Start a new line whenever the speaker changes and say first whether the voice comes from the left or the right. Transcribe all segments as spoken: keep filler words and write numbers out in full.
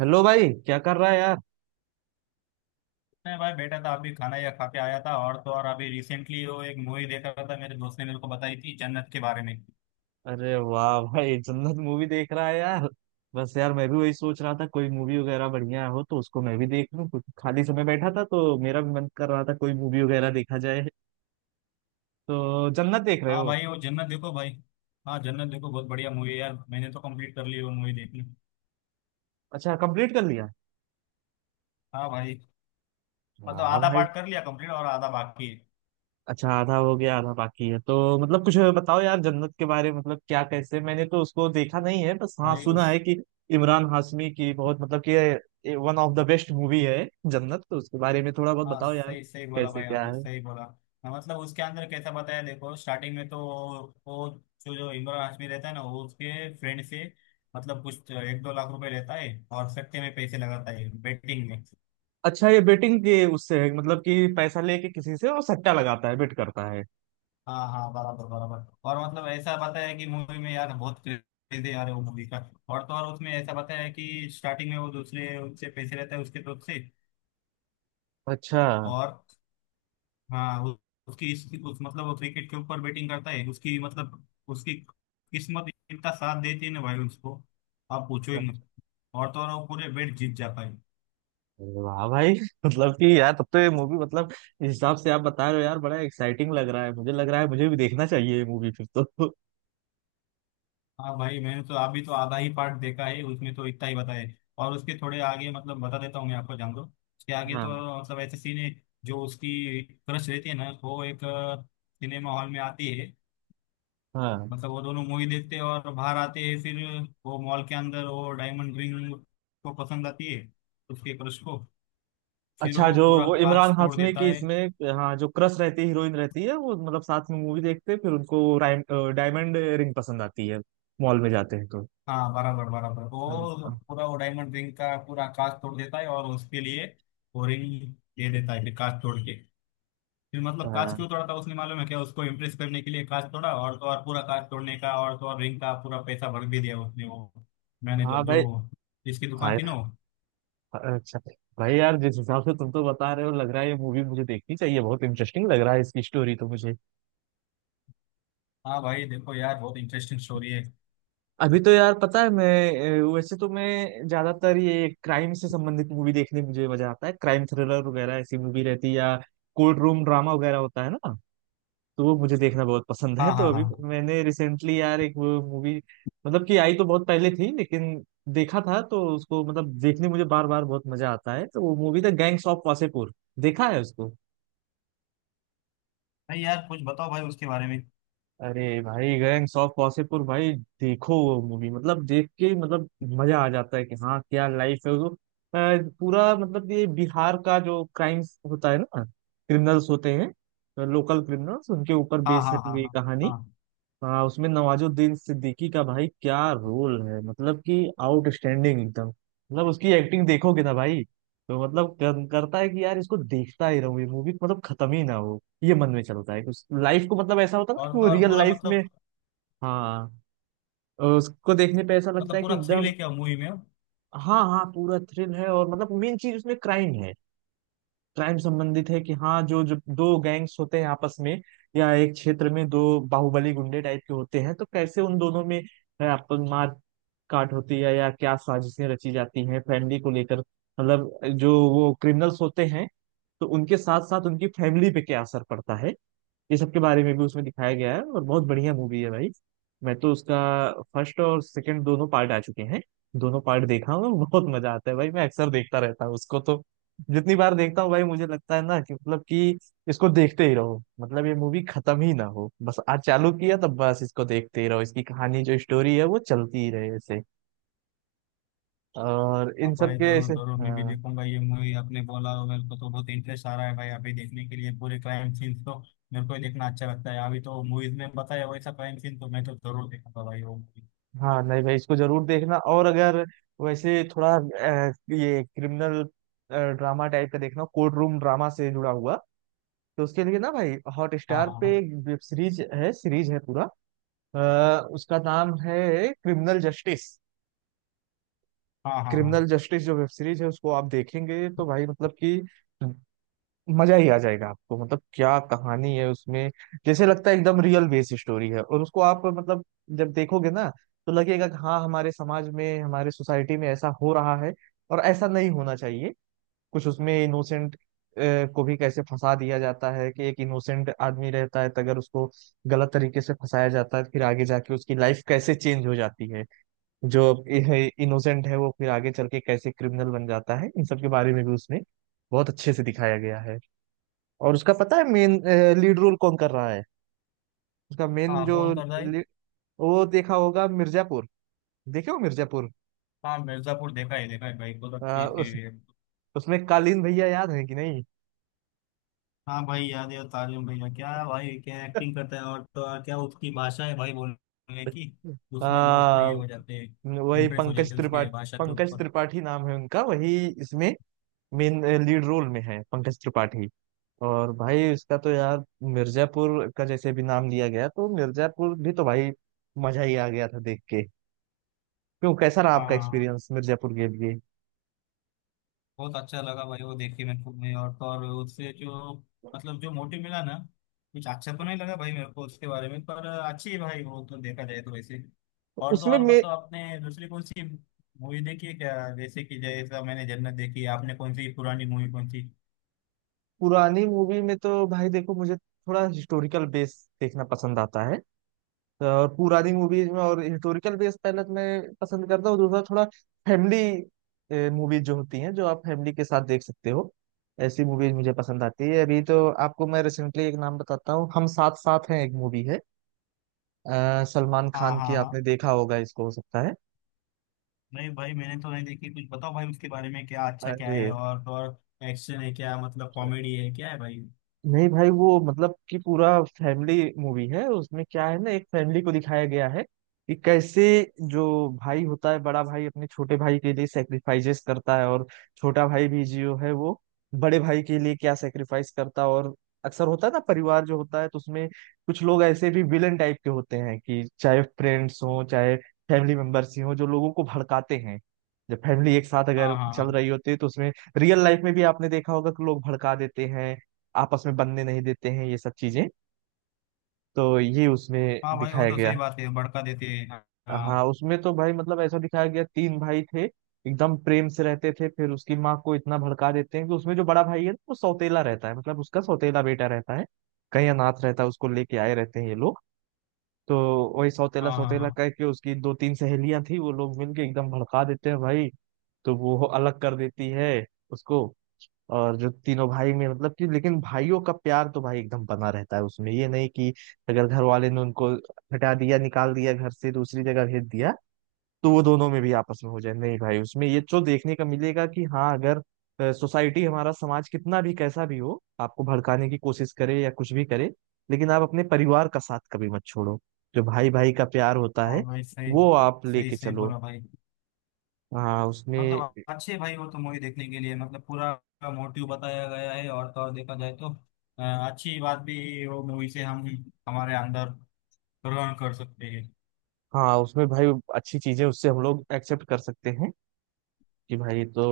right: Hello भाई, क्या कर रहा है यार।
left: नहीं भाई, बेटा था अभी। खाना या खा के आया था। और तो और अभी रिसेंटली वो एक मूवी देख रहा था, मेरे दोस्त ने मेरे को बताई थी जन्नत के बारे में।
right: अरे वाह भाई, जन्नत मूवी देख रहा है यार। बस यार, मैं भी वही सोच रहा था कोई मूवी वगैरह बढ़िया हो तो उसको मैं भी देख लूं। कुछ खाली समय बैठा था तो मेरा भी मन कर रहा था कोई मूवी वगैरह देखा जाए। तो जन्नत देख रहे
left: हाँ
right: हो।
left: भाई, वो जन्नत देखो भाई। हाँ, जन्नत देखो, बहुत बढ़िया मूवी है यार। मैंने तो कंप्लीट कर ली वो मूवी देखनी।
right: अच्छा कंप्लीट कर लिया।
left: हाँ भाई। मतलब
right: वाह
left: आधा
right: भाई।
left: पार्ट कर लिया कंप्लीट और आधा बाकी है।
right: अच्छा, आधा हो गया आधा बाकी है। तो मतलब कुछ बताओ यार जन्नत के बारे में, मतलब क्या कैसे। मैंने तो उसको देखा नहीं है, बस हाँ
left: भाई
right: सुना
left: उस।
right: है कि इमरान हाशमी की बहुत मतलब कि one of the best movie है जन्नत। तो उसके बारे में थोड़ा बहुत
left: हाँ
right: बताओ यार।
left: सही सही बोला
right: कैसे
left: भाई,
right: क्या
left: आपने
right: है।
left: सही बोला। हाँ, मतलब उसके अंदर कैसा बताया, देखो स्टार्टिंग में तो। वो, जो जो इमरान हाशमी रहता है ना, वो उसके फ्रेंड से मतलब कुछ एक दो लाख रुपए लेता है और सट्टे में पैसे लगाता है, बेटिंग में।
right: अच्छा, ये बेटिंग के उससे है मतलब कि पैसा लेके किसी से और सट्टा लगाता है, बेट करता है।
left: हाँ हाँ, बराबर बराबर। और मतलब ऐसा बताया है कि मूवी में यार बहुत क्रेज है यार वो मूवी का। और तो और उसमें ऐसा बताया है कि स्टार्टिंग में वो दूसरे उससे पैसे रहता है उसके तरफ से।
right: अच्छा।
left: और हाँ उ- उसकी इस उस मतलब वो क्रिकेट के ऊपर बैटिंग करता है, उसकी मतलब उसकी किस्मत इतना साथ देती है ना भाई उसको, आप पूछो ही मत। और तो और वो पूरे बैट जीत जाता है।
right: अरे वाह भाई मतलब कि यार तब तो ये मूवी मतलब इस हिसाब से आप बता रहे हो यार बड़ा एक्साइटिंग लग रहा है। मुझे लग रहा है मुझे भी देखना चाहिए ये मूवी फिर तो।
left: हाँ भाई, मैंने तो अभी तो आधा ही पार्ट देखा है, उसमें तो इतना ही बताया है। और उसके थोड़े आगे मतलब बता देता हूँ मैं आपको, जान दो उसके आगे
right: हाँ,
left: तो मतलब ऐसे सीन है, जो उसकी क्रश रहती है ना, तो वो एक सिनेमा हॉल में आती है।
right: हाँ।
left: मतलब वो दोनों मूवी देखते हैं और बाहर आते हैं। फिर वो मॉल के अंदर वो डायमंड रिंग को पसंद आती है, उसके क्रश को। फिर
right: अच्छा,
left: वो
right: जो
left: पूरा
right: वो इमरान
left: कांच तोड़
right: हाशमी
left: देता
right: की
left: है।
right: इसमें हाँ जो क्रश रहती है, हीरोइन रहती है, वो मतलब साथ में मूवी देखते हैं, फिर उनको राइम- डायमंड रिंग पसंद आती है, मॉल में जाते हैं तो।
left: हाँ बराबर बराबर,
right: हाँ।
left: वो पूरा वो डायमंड रिंग का पूरा कांच तोड़ देता है और उसके लिए वो रिंग दे देता है, फिर कांच तोड़ के। फिर मतलब कांच
right: हाँ।
left: क्यों तोड़ा था उसने मालूम है क्या? उसको इम्प्रेस करने के लिए कांच तोड़ा, और तो और पूरा कांच तोड़ने का, और तो और रिंग का पूरा पैसा भर भी दिया उसने वो। मैंने जो
right: हाँ भाई।
left: जो जिसकी दुकान
right: भाई।
left: थी ना वो।
right: अच्छा। भाई यार जिस हिसाब से तुम तो बता रहे हो, लग रहा है ये मूवी मुझे देखनी चाहिए। बहुत इंटरेस्टिंग लग रहा है इसकी स्टोरी तो मुझे।
left: हाँ भाई, देखो यार, बहुत इंटरेस्टिंग स्टोरी है।
right: अभी तो यार पता है मैं, अ, वैसे तो मैं ज्यादातर ये क्राइम से संबंधित मूवी देखने में मुझे मजा आता है। क्राइम थ्रिलर वगैरह ऐसी मूवी रहती है या कोर्ट रूम ड्रामा वगैरह होता है ना, तो वो मुझे देखना बहुत पसंद
left: हाँ
right: है। तो
left: हाँ
right: अभी
left: हाँ।
right: मैंने रिसेंटली यार एक वो मूवी, मतलब कि आई तो बहुत पहले थी, लेकिन देखा था तो उसको मतलब देखने मुझे बार बार बहुत मजा आता है। तो वो मूवी था गैंग्स ऑफ वासेपुर। देखा है उसको।
left: भाई यार कुछ बताओ भाई उसके बारे में।
right: अरे भाई गैंग्स ऑफ वासेपुर भाई, देखो वो मूवी मतलब देख के मतलब मजा आ जाता है कि हाँ क्या लाइफ है वो। अ, पूरा मतलब ये बिहार का जो क्राइम्स होता है ना, क्रिमिनल्स होते हैं, लोकल क्रिमिनल्स, उनके ऊपर
left: हाँ
right: बेस्ड है
left: हाँ हाँ
right: पूरी
left: हाँ।
right: कहानी।
left: हाँ,
right: हाँ उसमें नवाजुद्दीन सिद्दीकी का भाई क्या रोल है, मतलब कि आउटस्टैंडिंग एकदम। मतलब उसकी एक्टिंग देखोगे ना भाई, तो मतलब कर, करता है कि यार इसको देखता ही रहूं, ये मूवी मतलब खत्म ही ना हो, ये मन में चलता है। उस लाइफ को मतलब ऐसा होता है ना
left: और
right: कि वो
left: तो और
right: रियल
left: पूरा
right: लाइफ में।
left: मतलब।
right: हाँ। और उसको देखने पे ऐसा लगता
left: मतलब
right: है कि
left: पूरा थ्रिल
right: एकदम।
left: है क्या मूवी में?
right: हाँ हाँ पूरा थ्रिल है, और मतलब मेन चीज उसमें क्राइम है। क्राइम संबंधित है कि हाँ जो जो दो गैंग्स होते हैं आपस में, या एक क्षेत्र में दो बाहुबली गुंडे टाइप के होते हैं, तो कैसे उन दोनों में है, आप मार काट होती है, या क्या साजिशें रची जाती हैं फैमिली को लेकर। मतलब जो वो क्रिमिनल्स होते हैं तो उनके साथ साथ उनकी फैमिली पे क्या असर पड़ता है, ये सब के बारे में भी उसमें दिखाया गया है। और बहुत बढ़िया मूवी है भाई। मैं तो उसका फर्स्ट और सेकंड दोनों पार्ट आ चुके हैं, दोनों पार्ट देखा हूँ। बहुत मजा आता है भाई, मैं अक्सर देखता रहता हूँ उसको तो। जितनी बार देखता हूँ भाई, मुझे लगता है ना कि मतलब कि इसको देखते ही रहो, मतलब ये मूवी खत्म ही ना हो, बस आज चालू किया तब बस इसको देखते ही रहो, इसकी कहानी जो स्टोरी है वो चलती ही रहे ऐसे। और
left: हाँ
right: इन सब
left: भाई,
right: के
left: जरूर
right: ऐसे
left: जरूर मैं भी
right: हाँ।
left: देखूंगा ये मूवी आपने बोला, और मेरे को तो बहुत इंटरेस्ट आ रहा है भाई अभी देखने के लिए। पूरे क्राइम सीन्स तो मेरे को ही देखना अच्छा लगता है। अभी तो मूवीज में बताया वैसा क्राइम सीन तो मैं तो जरूर देखूंगा भाई वो मूवी।
right: हाँ नहीं भाई, इसको जरूर देखना। और अगर वैसे थोड़ा अ, ये क्रिमिनल ड्रामा टाइप का देखना, कोर्ट रूम ड्रामा से जुड़ा हुआ, तो उसके लिए ना भाई हॉट
left: हाँ
right: स्टार पे
left: हाँ
right: एक वेब सीरीज है, सीरीज है पूरा। अ, उसका नाम है क्रिमिनल जस्टिस।
left: हाँ। हाँ
right: क्रिमिनल
left: हाँ।
right: जस्टिस जो वेब सीरीज है उसको आप देखेंगे तो भाई मतलब कि मजा ही आ जाएगा आपको। मतलब क्या कहानी है उसमें, जैसे लगता है एकदम रियल बेस स्टोरी है। और उसको आप मतलब जब देखोगे ना, तो लगेगा कि हाँ हमारे समाज में, हमारे सोसाइटी में ऐसा हो रहा है और ऐसा नहीं होना चाहिए। कुछ उसमें इनोसेंट को भी कैसे फंसा दिया जाता है कि एक इनोसेंट आदमी रहता है, तो अगर उसको गलत तरीके से फंसाया जाता है, फिर आगे जाके उसकी लाइफ कैसे चेंज हो जाती है, जो इनोसेंट है वो फिर आगे चल के कैसे क्रिमिनल बन जाता है, इन सब के बारे में भी उसमें बहुत अच्छे से दिखाया गया है। और उसका पता है मेन लीड रोल कौन कर रहा है। उसका
left: हाँ
right: मेन
left: हाँ
right: जो
left: कौन कर रहा है?
right: lead- वो देखा होगा मिर्जापुर, देखे हो मिर्जापुर।
left: हाँ, मिर्जापुर देखा है, देखा है भाई, बहुत
right: आ,
left: अच्छी थी।
right: उस उसमें कालीन भैया याद है कि नहीं।
left: हाँ भाई, याद है। तारिम भैया क्या भाई, क्या एक्टिंग करता है! और तो और क्या उसकी भाषा है भाई बोलने की,
right: आ,
left: उसमें लोग तो ये हो जाते हैं,
right: वही
left: इम्प्रेस हो
right: पंकज
left: जाते हैं उसकी
right: त्रिपाठी,
left: भाषा के
right: पंकज
left: ऊपर।
right: त्रिपाठी नाम है उनका। वही इसमें मेन लीड रोल में है पंकज त्रिपाठी। और भाई उसका तो यार मिर्जापुर का जैसे भी नाम लिया गया, तो मिर्जापुर भी तो भाई मजा ही आ गया था देख के। क्यों, कैसा रहा
left: हाँ
right: आपका
left: हाँ हाँ।
right: एक्सपीरियंस मिर्जापुर के लिए।
left: बहुत अच्छा लगा भाई वो देख के मेरे को भी। और तो और उससे जो मतलब जो मोटिव मिला ना, कुछ अच्छा तो नहीं लगा भाई मेरे को उसके बारे में, पर अच्छी है भाई वो तो, देखा जाए तो वैसे। और तो
right: उसमें
left: और
right: मे,
left: मतलब आपने दूसरी कौन सी मूवी देखी है क्या? जैसे कि जैसा मैंने जन्नत देखी है, आपने कौन सी पुरानी मूवी, कौन सी?
right: पुरानी मूवी में तो भाई देखो मुझे थोड़ा हिस्टोरिकल बेस देखना पसंद आता है। तो और पुरानी मूवीज में और हिस्टोरिकल बेस पहले तो मैं पसंद करता हूँ, दूसरा थोड़ा फैमिली मूवीज जो होती हैं, जो आप फैमिली के साथ देख सकते हो, ऐसी मूवीज मुझे पसंद आती है। अभी तो आपको मैं रिसेंटली एक नाम बताता हूँ, हम साथ साथ हैं एक मूवी है, अ, सलमान
left: हाँ
right: खान की।
left: हाँ हाँ।
right: आपने देखा होगा इसको, हो सकता है।
left: नहीं भाई, मैंने तो नहीं देखी। कुछ बताओ भाई उसके बारे में, क्या अच्छा क्या
right: अरे
left: है? और तो और एक्शन है क्या, मतलब कॉमेडी है, क्या है भाई?
right: नहीं भाई, वो मतलब कि पूरा फैमिली मूवी है। उसमें क्या है ना एक फैमिली को दिखाया गया है कि कैसे जो भाई होता है बड़ा भाई, अपने छोटे भाई के लिए सेक्रीफाइसेस करता है, और छोटा भाई भी जो है वो बड़े भाई के लिए क्या सेक्रीफाइस करता है। और अक्सर होता है ना, परिवार जो होता है तो उसमें कुछ लोग ऐसे भी विलन टाइप के होते हैं, कि चाहे फ्रेंड्स हों चाहे फैमिली मेंबर्स ही हों, जो लोगों को भड़काते हैं जब फैमिली एक साथ
left: हाँ
right: अगर
left: हाँ
right: चल
left: हाँ।
right: रही होती है तो उसमें। रियल लाइफ में भी आपने देखा होगा कि लोग भड़का देते हैं, आपस में बनने नहीं देते हैं, ये सब चीजें तो ये उसमें
left: हाँ भाई, वो
right: दिखाया
left: तो
right: गया
left: सही
right: है।
left: बात है, भड़का देते हैं, हाँ।
right: हाँ
left: हाँ
right: उसमें तो भाई मतलब ऐसा दिखाया गया तीन भाई थे एकदम प्रेम से रहते थे, फिर उसकी माँ को इतना भड़का देते हैं कि उसमें जो बड़ा भाई है वो सौतेला रहता है, मतलब उसका सौतेला बेटा रहता है, कहीं अनाथ रहता है उसको लेके आए रहते हैं ये लोग। तो वही सौतेला
left: हाँ।
right: सौतेला
left: हाँ
right: कह के, उसकी दो तीन सहेलियां थी वो लोग मिलके एकदम भड़का देते हैं भाई, तो वो अलग कर देती है उसको। और जो तीनों भाई में मतलब कि लेकिन भाइयों का प्यार तो भाई एकदम बना रहता है। उसमें ये नहीं कि अगर घर वाले ने उनको हटा दिया, निकाल दिया घर से, दूसरी जगह भेज दिया, तो वो दोनों में भी आपस में हो जाए, नहीं भाई। उसमें ये जो देखने का मिलेगा कि हाँ अगर सोसाइटी, हमारा समाज कितना भी कैसा भी हो, आपको भड़काने की कोशिश करे या कुछ भी करे, लेकिन आप अपने परिवार का साथ कभी मत छोड़ो, जो भाई भाई का प्यार होता
left: हाँ
right: है
left: भाई सही।
right: वो आप
left: सही
right: लेके
left: सही
right: चलो।
left: बोला भाई।
right: हाँ उसमें।
left: मतलब अच्छे भाई, वो तो मूवी देखने के लिए मतलब पूरा मोटिव बताया गया है। और तो और देखा जाए तो अ, अच्छी बात भी वो मूवी से हम हमारे अंदर ग्रहण कर सकते हैं।
right: हाँ उसमें भाई अच्छी चीजें उससे हम लोग एक्सेप्ट कर सकते हैं कि भाई तो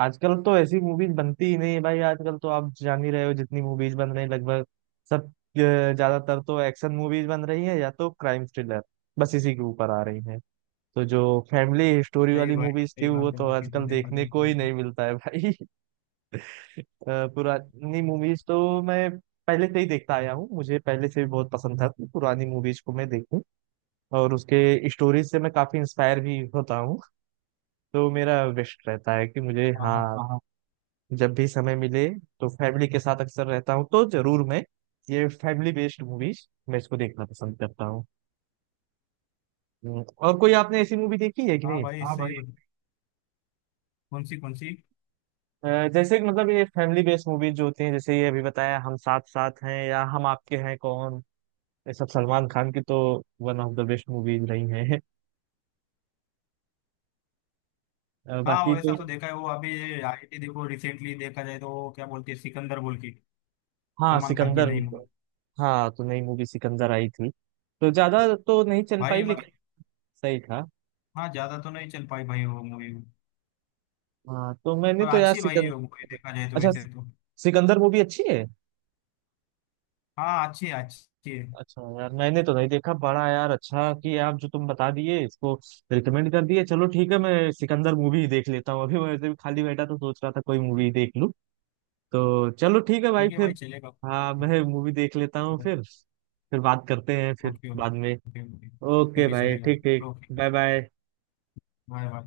right: आजकल तो ऐसी मूवीज बनती ही नहीं है भाई। आजकल तो आप जान ही रहे हो, जितनी मूवीज बन रही हैं लगभग सब अ, ज्यादातर तो एक्शन मूवीज बन रही है या तो क्राइम थ्रिलर, बस इसी के ऊपर आ रही है। तो जो फैमिली स्टोरी
left: सही
right: वाली
left: भाई,
right: मूवीज थी,
left: सही
right: वो
left: बात है
right: तो
left: आपकी तो,
right: आजकल
left: देखा जाए
right: देखने को
left: तो
right: ही
left: इसमें।
right: नहीं मिलता है भाई अ, पुरानी मूवीज तो मैं पहले से ही देखता आया हूँ, मुझे पहले से भी बहुत पसंद था कि पुरानी मूवीज को मैं देखूं। और उसके स्टोरीज से मैं काफी इंस्पायर भी होता हूँ। तो मेरा विश रहता है कि मुझे
left: हाँ हाँ।
right: हाँ जब भी समय मिले तो फैमिली के साथ अक्सर रहता हूँ तो जरूर मैं ये फैमिली बेस्ड मूवीज मैं इसको देखना पसंद करता हूँ। हम्म, और कोई आपने ऐसी मूवी देखी है कि
left: हाँ
right: नहीं,
left: भाई
right: हाँ
left: सही।
right: भाई।
left: कौन सी कौन सी?
right: अ, जैसे कि मतलब ये फैमिली बेस्ड मूवीज जो होती हैं, जैसे ये अभी बताया हम साथ साथ हैं, या हम आपके हैं कौन, ये सब सलमान खान की तो one of the best movies रही हैं। अ,
left: हाँ
right: बाकी
left: वैसा
right: तो
left: तो देखा है वो अभी आई थी, देखो रिसेंटली देखा जाए तो, वो क्या बोलते हैं, सिकंदर बोल के,
right: हाँ
left: सलमान खान की
right: सिकंदर।
left: नई मूवी।
right: हाँ तो नई मूवी सिकंदर आई थी, तो ज्यादा तो नहीं चल
left: भाई
right: पाई
left: मतलब।
right: लेकिन सही था।
left: हाँ, ज्यादा तो नहीं चल पाई भाई वो मूवी,
right: हाँ तो मैंने
left: पर
right: तो यार
left: अच्छी भाई है वो मूवी,
right: सिकंदर,
left: देखा जाए तो
right: अच्छा
left: वैसे तो।
right: सिकंदर मूवी अच्छी है।
left: हाँ अच्छी है, अच्छी है।
right: अच्छा यार, मैंने तो नहीं देखा। बड़ा यार अच्छा कि आप जो तुम बता दिए इसको रिकमेंड कर दिए। चलो ठीक है, मैं सिकंदर मूवी ही देख लेता हूँ, अभी मैं ऐसे भी खाली बैठा तो सोच रहा था कोई मूवी देख लूँ। तो चलो ठीक है भाई
left: ठीक है
right: फिर।
left: भाई, चलेगा।
right: हाँ मैं मूवी देख लेता हूँ
left: ओके।
right: फिर फिर बात करते हैं फिर
left: ओके।
right: बाद में।
left: ओके,
right: ओके
left: ठीक है,
right: भाई,
left: चलेगा।
right: ठीक ठीक।
left: Okay.
right: Bye bye.
left: Bye bye.